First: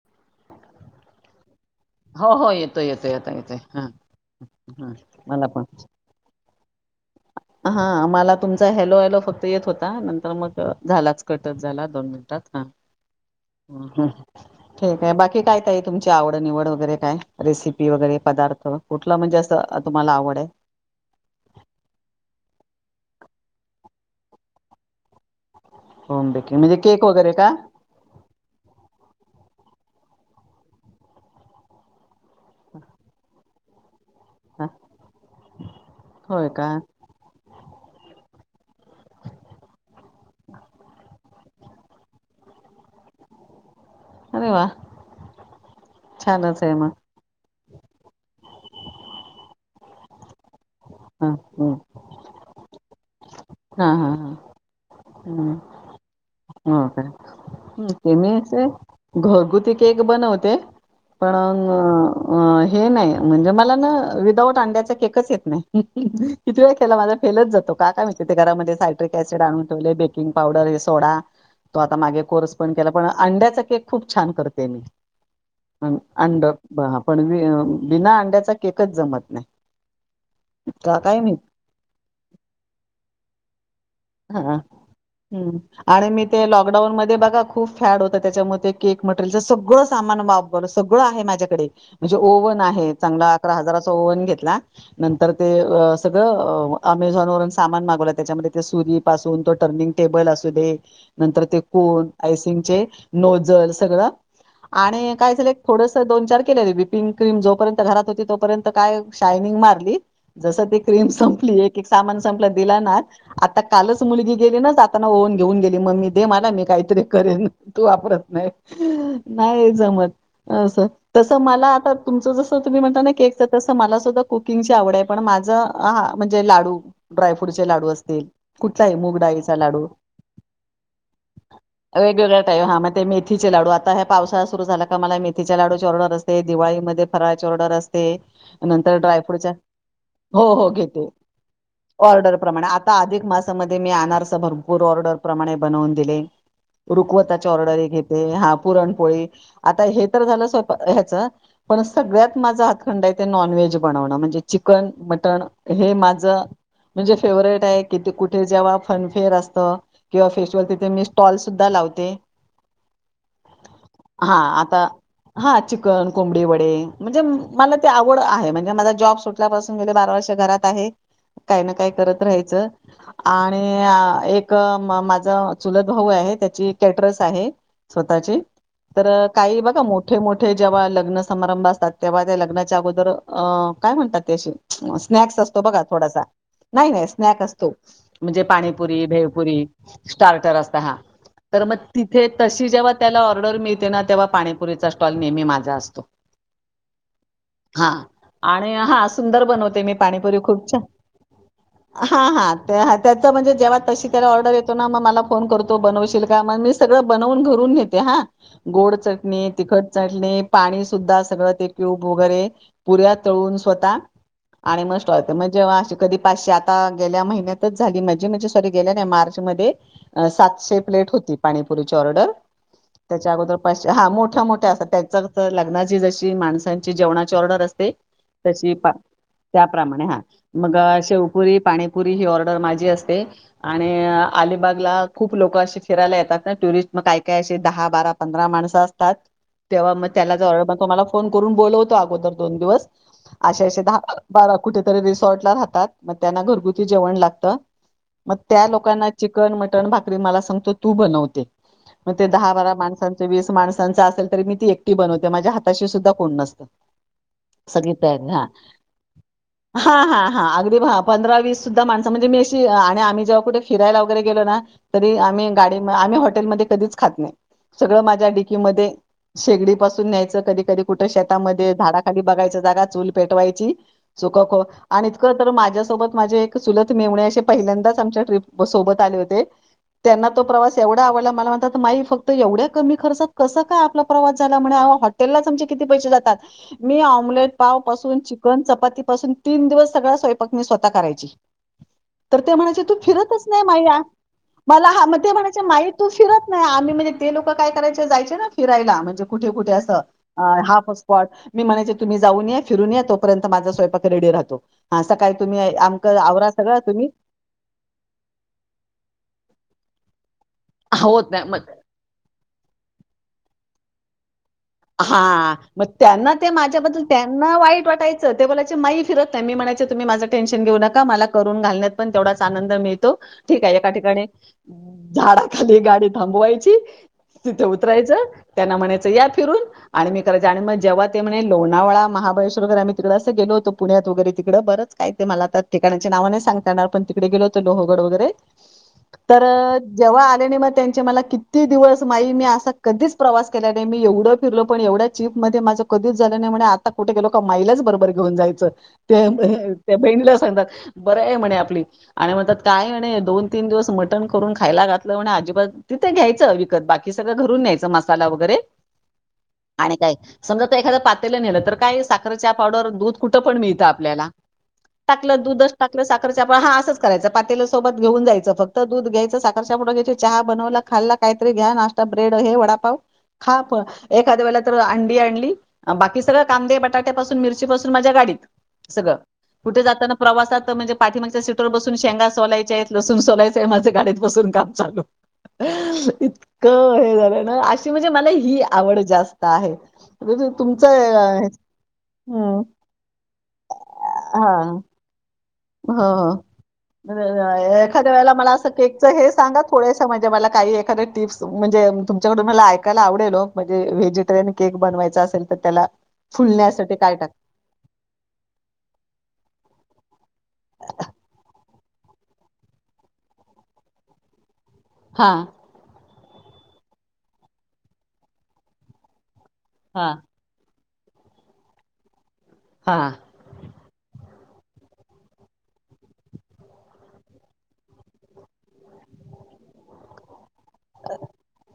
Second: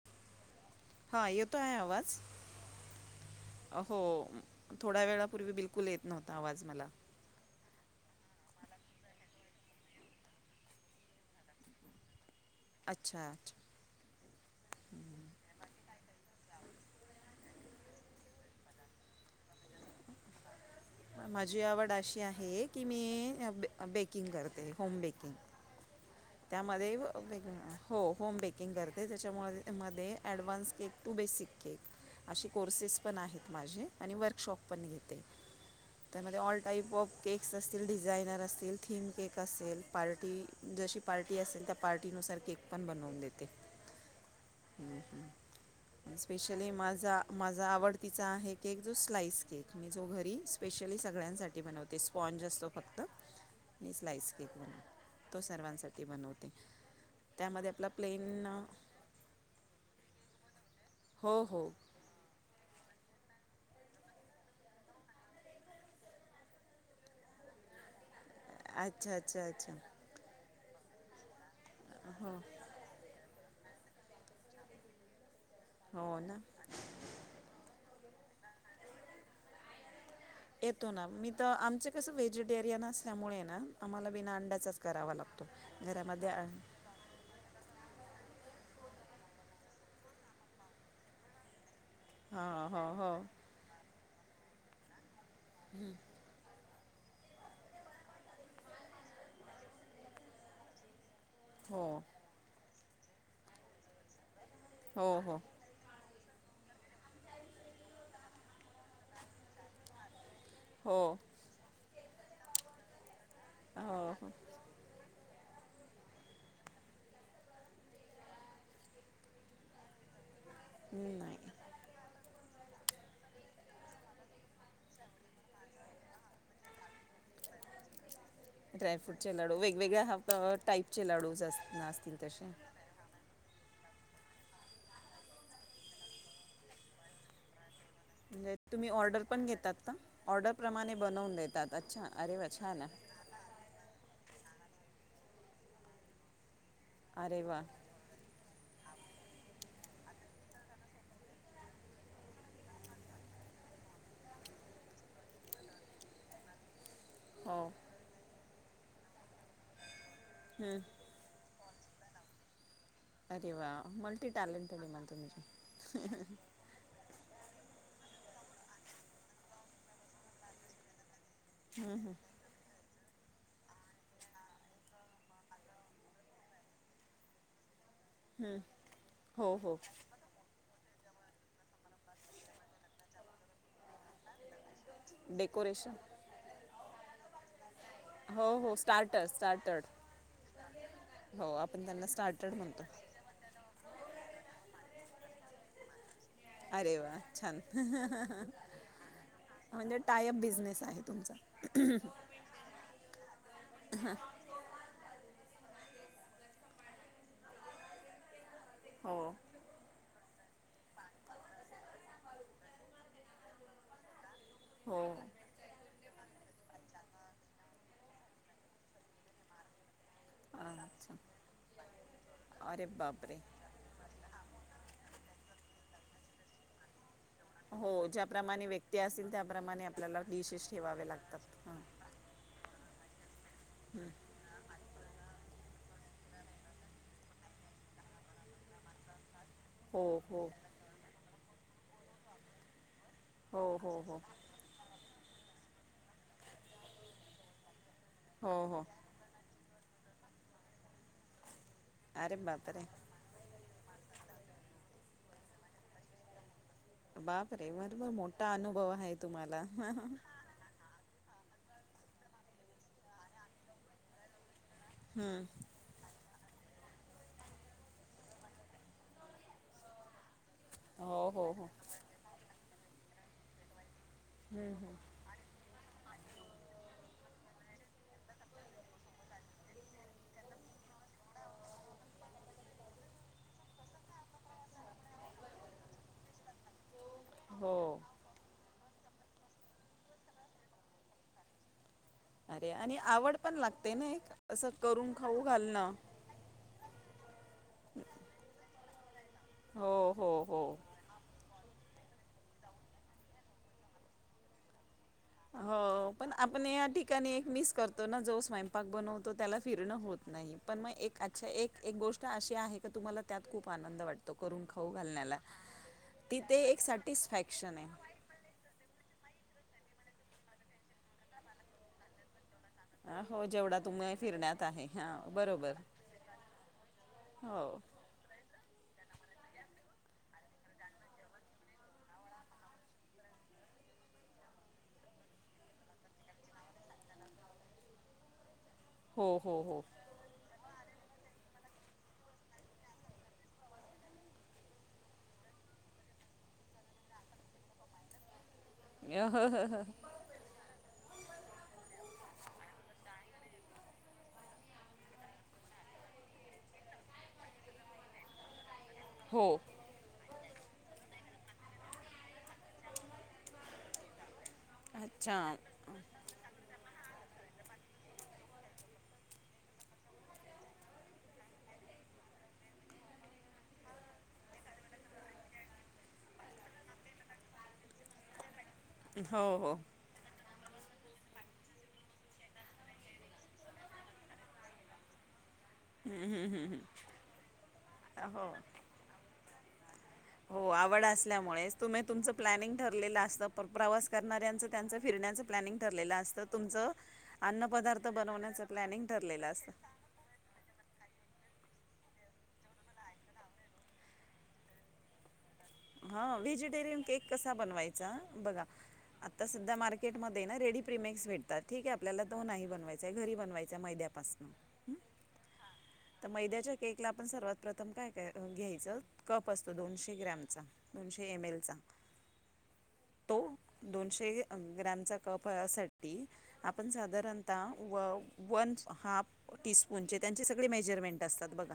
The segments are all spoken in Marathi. [inaudible] हा येतो आहे आवाज. हो हो येतोय येतोय आता येतोय हां हो हां थोड्या मला वेळापूर्वी बिलकुल येत नव्हता आवाज मला. हा आ मला तुमचा हॅलो हॅलो फक्त येत होता नंतर मग झालाच कटत झाला दोन मिनिटात हा. अच्छा! अच्छा! [inaudible] ठीक आहे बाकी काय काय तुमची आवड निवड वगैरे काय रेसिपी वगैरे पदार्थ कुठलं म्हणजे असं तुम्हाला आवड माझी आवड अशी आहे की मी बेकिंग करते होम बेकिंग होम बेकिंग त्याम्हा म्हणजे दैव केक वगैरे का काेकण हो होम बेकिंग करते त्याच्यामध्ये मध्ये advance cake to basic cake a courses पण आहेत माझे आणि व शॉप हां, पण घेते त्यामध्ये होय ऑल का टाईप ऑफ केक्स असतील डिझायनर असतील थीम केक असेल पार्टी जशी पार्टी असेल त्या पार्टीनुसार केक पण बनवून देते अरे वा ् छानच स्पेशली आहे मग माझा माझा आवडतीचा आहे केक जो स्लाईस केक मी जो घरी स्पेशली हां सगळ्यांसाठी हं. बनवतो ते स्पॉन्ज असतो फक्त आणि हां हां स्लाईस हां केक बन तो हं. सर्वांसाठी बनवते हो का त्यामध्ये आपला ते मी प्लेन असे घरगुती केक बनवते पण हो हो अ अ हे नाही म्हणजे मला ना विदाऊट अंड्याचा केकच येत नाही किती वे ख केला माझा फेलत जातो का म ति घरामध्ये अच्छा सायट्रिक असिड अच्छा आणून अच्छा ठेवले बेकिंग पावडर सोडा तो आता मागे हो कोर् पण केला पण अंड्याचा केक खूप छान करते. मी हो ना अंड पण बिना अंड्याचा केकच जमत नाही. येतो का ना काय मी माहित तर आमच कसं व्हेजिटेरियन असल्यामुळे ना. आम्हाला बिना हा अंड्याचाच करावा लागतो ह् आणि मी घरामध्ये ते अ- लॉकडाऊन मध्ये बघा खूप. फॅड होत त्याच्यामध्ये केक मटेरियलच सगळं सामान वापवलं सगळं आहे माझ्याकडे. म्हणजे ओव्हन आहे हो चांगला अकरा हजाराचा ओव्हन घेतला नंतर ते सगळं अमेझॉन वून सामान मागवला त्याच्यामध्ये ते सुरीप असून तो टर्निंग टेबल असू दे नंतर ते हो कोन आयसिंगचे नोझल सगळं आणि हो हो काय हो हो झालंय थोडं दोन चार केले िंक कम जोपर्यंत घरात होती तोपर्यंत काय शायनिंग मारली जस ती क्रीम हो संपली सं दि आता कालच हो हो मुलगी गेली ना ता ओऊन घेऊन गेली मम्मी दे मला मी काहीतरी करेन तू वापरत नाही नाही जमत असं तस नाही मला आता तुमचं जसं तुम्ही म्हणता ना केकच तसं मला सुद्धा कुकिंगची आवड आहे पण माझं हा म्हणजे लाडू ड्रायफ्रूटचे लाडू असतील कुठलाही मूग ड्रायफ्रूटचे डाळीचा लाडू वेगवेगळ्या टाईपचे लाडू अस असतील वेगवेगळ्या तसे टाईप हा मग ते मेथीचे लाडू आता ह्या पावसाळा सुरू झाला का मला मेथीच्या लाडू ची ऑर्डर असते दिवाळीमध्ये फराळची ऑर्डर असते म्हणजे तुम्ही नंतर ऑर्डर पण ड्रायफ्रूट घेतात का ऑर्डरप्रमाणे घ बनवून देतात अच्छा ऑर्डर अरे वा प्र आ छान आहे मामध्ये मी आसा भरपूर ऑर्डर प्र बनवून दिले अरे रुखवताची वा ऑर्डर ते हा पुरणपोळी आता हे तर झालं स्वय ह्याच पण सगळ्यात माझा हातखंड आहे ते नॉनव्हेज बनवणं म्हणजे चिकन मटण हे माझं म्हणजे हो फेवर्हेट आहे कि कुठे जेव्हा फनफेअर असतं किंवा फेस्टिवल हम्म. तिथे मिस ्टॉल सुद्धा लावते अरे वा मल्टी हा आता टॅलेंटेड आहे मग तुम्ही हा चिकन कोंबडी वडे म्हणजे मला ते आवड आहे म्हणजे माझा जॉब सुटल्यापासून गेले बारा वर्ष घरात आहे काय ना काय करत राहायचं आणि एक माझ चुलत भाऊ आहे त्याची कॅटरस आहे स्वतःची हम्म. तर हो काही हो बघा मोठ मोठे मोठे जेव्हा लग्न समारंभ असतात तेव्हा त्या लग्नाच्या अगोदर अ काय म्हणतात त्याशी स्नॅक्स असतो बघा डेकोरेशन थोडासा नाही नाही स्नॅक् असत म्हणजे हो हो panipuri starter bhelpuri starter starter असता हा हो तर मग आपण त्यांना तिथे स्टार्टर तशी म्हणतो जेव्हा त्याला ऑर्डर मिळते ना तेव्हा पाणीपुरीचा स्टॉल नेहमी माझा असतो अरे वा छान हा आणि हा सुंदर बनवते. मी म्हणजे टायअप पाणीपुरी खूप छान बिझनेस आहे तुमचा हा हा त्याच म्हणजे जेव्हा तशी त्याला ऑर्डर येत तो मग मला फोन करतो बनवशील का? म मी सगळं बनवून घरून न्हेते हा गोड हो चटणी तिखट चटनी पाणी सुद्धा सगळं, ते क्यूब वगैरे पुऱ्या तळून स्वतः आणि म हो स्टॉल ठेवते म् जेव्हा अशी कधी? पाचशे आता गेल्या महिन्यात तेच झाली माझी म्हंजे सॉरी गेल्या नाही, मार्च मधे सातशे प्लेट अच्छा होती पाणीपुरीची ऑर्डर अरे त्याच्या बापरे अगोदर पाचशे हा, मोठ्या मोठ्या असतात. त्याच्यात लग्नाची जशी माणसांची ती जेवणाची ऑर्डर असते, हो ज्याप्रमाणे तशी व्यक्ती असतील त्याप्रमाणे त्याप्रमाने हा आपल्याला डिशेस मग ठेवावे लागतात शेवपुरी, हां पानी पुरी ही ऑर्डर माझी असते आणि अलिबागला खूप लोकं अशी फिरायला येतात, ना टुरिस्ट मग काय काय असे दहा, बारा, पंधरा माणसं असतात. तेव्हा मग हो त्याला हो जवळ मग, तो मला फोन करून बोलवतो अगोदर दोन दिवस हो असे असे हो दहा हो बारा कुठेतरी रिसॉर्ट ला राहतात, मग त्यांना घरगुती जेवण लागतं. मग हो त्या हो लोकांना चिकन, मटण, भाकरी मला सांगतो तू बनव ते. मग ते अरे दहा बारा बापरे माणसांचं, वीस माणसांच असेल, तरी मी ते एकटी बनवते, माझ्या हाताशी सुद्धा कोण नसतं. बापरे सगली बरोबर तयारी हा मोठा अनुभव आहे तुम्हाला हा हा हा अगदी भा पंधरा वीस सुद्धा माणसं म्हणजे मी अशी आणि आम्ही जेव्हा कुठे फिरायला? वगैरे गेलो ना तरी हम्म. आम्ही गाडी म आम्ही हॉटेलमध्ये कधीच खात नाही. सगळं माझ्या डिग्गी मधे शेगडी पासून न्यायचं, कधी कधी कुठ हो हो हो शेतामध्ये झाडाखाली बघायच, जागा चूल पेटवायची सुख खो आणि इतकं तर माझ्यासोबत माझे चूलत मेव्हणे, असे पहिल्यांदाच आमच्या ट्रीप सोबत आले होते. त्यांना तो प्रवास एवढा आवडला मला म्हणतात, माई फक्त एवढ्या कमी खर्चात कस काय आपला प्रवास झाला म्हने आओ? हॉटेल लाच आमचे किती पैसे जातात? आमलेट पाव हो पासून, चिकन चपाती पासून, तीन दिवस सगळ स्वयंपाक मी स्वतः करायची तर ते अरे म्हणायचे तू आणि आवड फिरतच पण नाही, माई लागते हा ना एक असं मला हा करून मग ते खाऊ म्हणायचे माई घालणं तू फिरत नाही आम्ही म्हणजे ते लोक काय करायचे, जायचे ना फिरायला म्हणजे कुठे कुठे असं हो हो हो हाफ असत पॉट, मी म्हणायचे तुम्ही जाऊन या फिरून या तोपर्यंत माझा स्वयंपाक रेडी राहतो, हा सकाळी तुम्ही हा आम्ही हो पण आपण या ठिकाणी एक मिस करतो, ना जो स्वयंपाक बनवतो त्याला फिरणं होत नाही. पण मग एक होत नाही आछा मग एक एक गोष्ट अशी आहे की, तुम्हाला त्यात खूप आनंद वाटतो करून खा हा मग त्यांना ते एक माझ्याबद्दल त्यांना सॅटिस्फॅक्शन वाईट आहे वाटायचं. च ते बोलायच माई फीरत नाही. मी म्हणायंचे तुम्ही माझं टेनशन घेऊ नका, मला करून घालण्यात पण तेवढाच आनंद मिळतो. हो ठीक आहे जेवढा एका तुम्ही ठिकाणी फिरण्यात आहे हां बरोबर झाडाखाली गाडी थांबवायची हो तिथे उतरायचं, त्यांना म्हणायचं या फिरून आणि मी करायच आणि मग जेव्हा ते म्हणे, लोणावळा, महाबळेश्वर वगैर आम्ही तिकडे अस गेलो होतो पुण्यात वगैरे तिकडे बरंच काय ते मला त्या ठिकाणाची नाव नाही, सांगता येणार पण तिकडे गेलो होतो लोहगड वगैरे हो तर हो हो जेव्हा आल्याने मग त्यांचे मला किती दिवस माई? मी असा कधीच प्रवास केल्या नाही मी एवढं फिरलो पण एवढ्या चिप मध्ये माझं कधीच झालं नाही म्हने, आता कुठे गेलो की? माईलाच बरोबर घेऊन जायचं. त्या त्या बहिणीला सांगतात. बरं आहे म्हणे, आपली आणि म्हणतात काय म्हणे दोन तीन दिवस मटण करून खायला घातलं, म्हणे अजिबात तिथं घ्यायचं विकत बाकी सगळं घरून न्यायचं मसाला वगैरे हो. आणि काय? समजा आता एखादं पातेलं नेलं, तर काय साखर पावडर दूध कुठं पण मिळतं आपल्याला अच्छा टाकलं दुधच, टाकलं सा खरच्या पा हा असं करायच पातेल सोबत घेऊन जायचं, फक्त दूध घ्यायच, साखर च्यापुड घ्या चहा बनवला खाल्ला काहीतरी घ्या नाश्ता ब्रेड हे वडापाव खा प एखाद्या वेळेला तर अंडी आणली, बाकी सगळं कांदे बटाट्यापासून मिरची पासून माझ्या गाडीत सगळं, हो हो कुठे जाताना? प्रवासात तर म्हणजे पाठीमागच्या सीटरवर बसून शेंगा सोलायच्या आहेत, लसूून सोलायचंय माझ्या गाडीत बसून काम चालू. हम्म, हम्म, हम्म, इतकं हे झालं ना, अशी म्हणजे मला हम्म. हो ही आवड जास्त आहे म्हणजे तु- हो तुमचं आवड अ, असल्यामुळेच तुम्ही तुमचं हं. प्लॅनिंग ठरलेलं असत प्रवास करणाऱ्यांचं हां, त्यांच फिरण्याच प्लॅनिंग ठरलेलं हं. असतं तुमच अन्न पदार्थ एखाद्या बनवण्याच प्लॅनिंग ठरलेलं असत णे मला काही एा्या टिप्स म्हणजे तुमच्याकडून मला ऐकायला आवडेल व्हेजिटेरियन केक बनवायचां असेल तर त्याला हा फुलण्यासाठी व्हेजिटेरियन काय केक टाक कस बनवायचा बगा आता सध्या मार्केटमध्ये ना रेडी प्रीमीक्स भेटतात ठीकय आपल्याला तो नाही बनवायचा आहे घरी बनवायचा आहे मैद्यापासनं हा तर मैद्याच्या केकला आपण सर्वात प्रथम काय काय घ्यायचं कप असतो दोनशे हां, ग्रॅमचा दोनशे ईमेलचा हा तो दोनशे ग्रॅमचा कपसाटी आपण साधारणतः ह टीपून ते मेजरमेंट असतात बगा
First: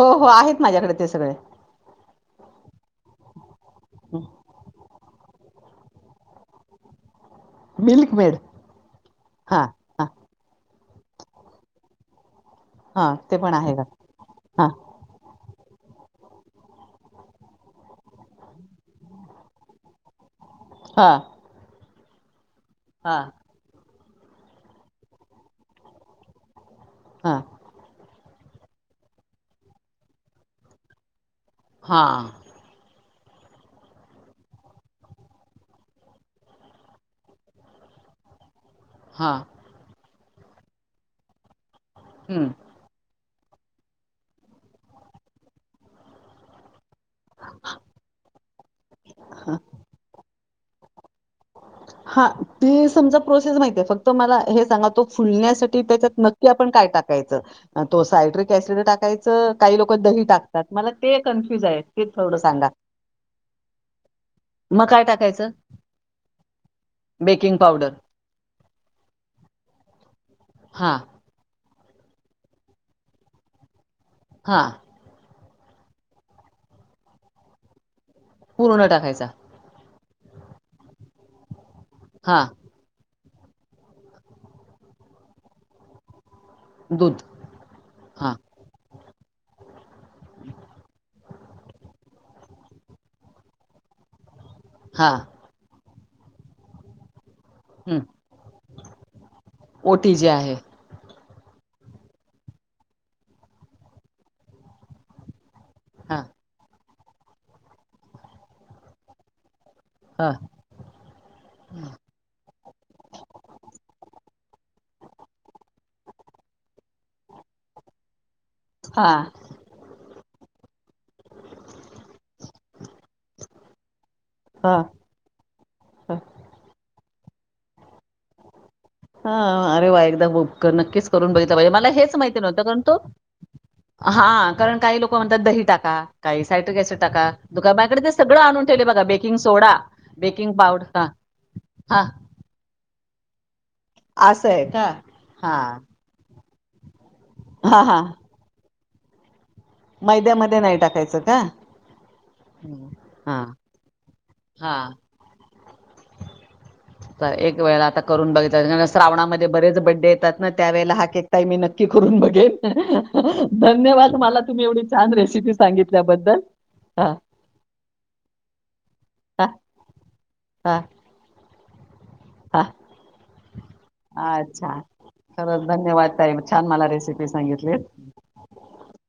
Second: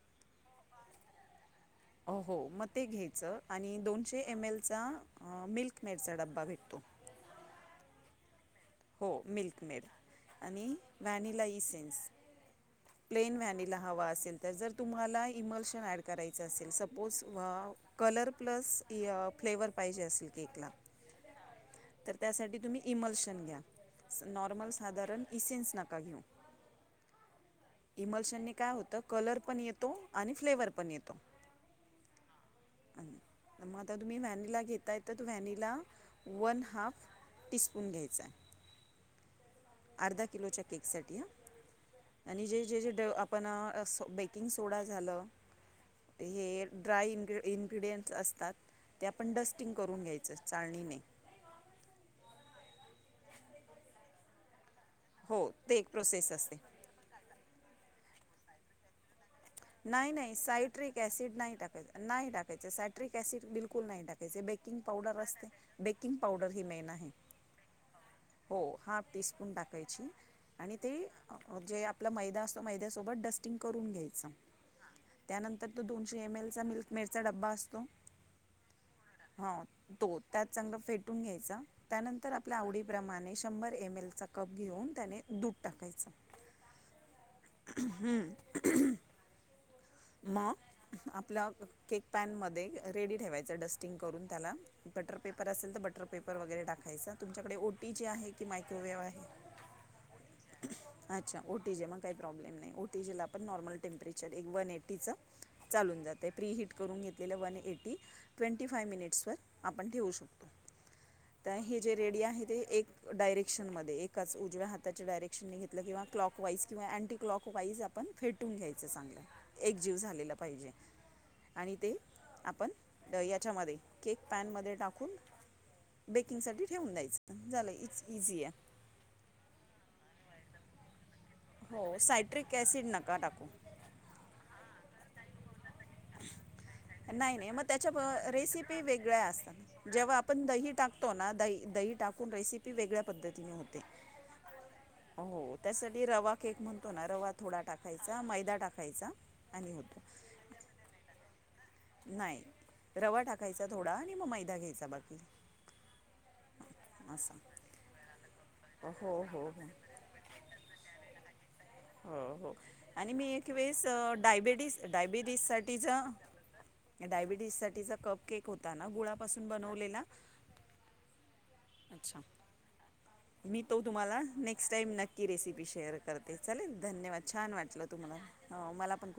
हो हो आहेत माझ्याकडे ते सगळे हो हो मग ते घ्यायचं आणि दोनशे एम एलचा मिल्कमेडचा डब्बा भेटतो मिल्क मेड हो हां, मिल्कमेड हां, आणि व्हॅनिला इसेन्स हां. प्लेन ते पण आहे वॅनीला का? हवा असेल तर हां, जर तुम्हाला इमर्शन ॲड करायचं असेल सपोज वा कलर प्लस फ्लेवर पाहिजे असे केकला हा तर त्यासाठी तुम्ही इमल्शन घ्या नॉर्मल साधारण इसेन्स नका घेऊ हा इमोशनने काय होतं कलर पण येतो आणि फ्लेवर पण येतो हा आणि तर मग आता तुम्ही व्हॅनिला घेताय तर त व्हॅनिला वन हाफ टिसपून घ्यायचा हां अर्धा किलोच्या केक साटी ह हं. आणि जे जे जे पण आ अस बेकिंग सोडा झालं ते हे ड्राय इनग्री इन्ग्रीडियंट्स असतात ते आपण डस्टिंग करून घ्यायचं चाळनिने हा ते समजा प्रोसेस माहितीय फक्त मला हे सांगा हो ते फुलण्यासाठी एक त्याच्यात प्रोसेस नक्की असते आपण काय टाकायच तो सायट्रिक ऍसिड टाकाय नाइ नाइ सायट्रिक ऍसिड नाइ कन्फ्यूज आहे. टाकायच ते नाइ थोडं टाकायच सांगा. सायट्रिक ऍसिड बिलकुल नाइ टाकाय त्याचे बेकिंग मग काय पावडर असते टाकायचं? बेकिंग पावडर ही मेन आहे बेकिंग पावडर हो हाफ टी स्पून टाकायची आणि ते हां, जे आपला मैदा असतो मैद्यासोबत डस्टिंग करून घ्यायच हा त्यानंतर ते दोनशे एम एलचा मिल्कमेडचा डब्बा असतो पूर्ण टाकायचा. हा तो त्यात चांगल फेटून घ्यायचा त्यानंतर हां, आपल्या आवडी प्रमाणे शंभर एम एल चा कप घेऊन त्याने दूध टाकायचं दूद हम्म [unintelligible] आपल्या केक पॅनमदे रेडी ठेवायचं डस्टिंग करून त्याला बटर हां. पेपर असेल तर बटर पेपर वगेरे टाकायचा तुमच्याकडे ओ हं. तीजे आहे की मायक्रोवेव आहे ओटी जी आहे. अच्छा ओटीजे मग काइ प्रॉब्लेम नाइ ओटीजीला आपण नॉर्मल टेम्परेचर वन एटीच चालून हां, जाते प्री हिट करून घेतलेलं वन एटी ट्वेंटी फाइव मिनिट्सवर आपण ठेवू हां, शकतो तर हे जे रेडी आहे ते एक डायरेक्शनमध्ये एकच उजव्या हाताचा डयरेक्शनने घेतलं किंवा क्लॉक वाइस किंवा अँटिक्लॉक वाइस आ पण फेटून घ्यायचं चांगलं. हां, एक जीव झालेला पाहिजे आणि ते आपण याच्यामध्ये केक पॅनमध्ये हां, टाकून हां. बेकिंगसाठी ठेवून द्यायचं झालं इच इझी आहे. हा अरे वा एकदा भोपकर नक्कीच करून बघितलं पाहिजे मला हो हेच माहिती सायट्रिक नव्हतं कारण ॲसिड तो नका टाकू हा कारण काही लोकं म्हणतात दही टाका, काही सायट्रिक ऍसिड टाका दुकाबा माझेकडे ते सगळं आणून ते ठेवलंय बघा वेगळ्या बेकिंग सोडा, असतात जेव्हा आपण बेकिंग दही पावडर हां, टाकतो ना दइ दही हां टाकून रेसि पी वेगळ्या पद्धतीने होते, असं आहे का? हो हां, त्यासाठी रवा केक म्हणतो ना रवा थोडा हां, हां. टाकायचा, मैदा टाकायचा. आणि होतो मैद्यामध्ये नाही टाकायचं का? नाही हं, रवा हां, टाकायचा थोडा आणि मग मैदा घ्यायचा हां. बाकी तर असा एक वेळेला आता करून बघितला कारण हो हो श्रावणामध्ये हो बरेच बड्डे येतात. त्यावेला हा केक ताई मी नक्की करून हो हो आणि मी एक बघेन वेळेस अ, धन्यवाद! मला तुम्ही डायबेटीस एवढी छान रेसिपी सांगितल्याबद्दल. हां, डायबिटीस साठीचा कप केक होता ना गुळापासून बनवलेला. आ अच्छा मी तो तुम्हाला नेक्स्ट अच्छा. टाइम नक्की रेसिपी खरंच शेअर धन्यवाद ताई करते छान चालेल मला धन्यवाद रेसिपी छान सांगितलीत. वाटलं तुम्हाला हो, मला पण खूप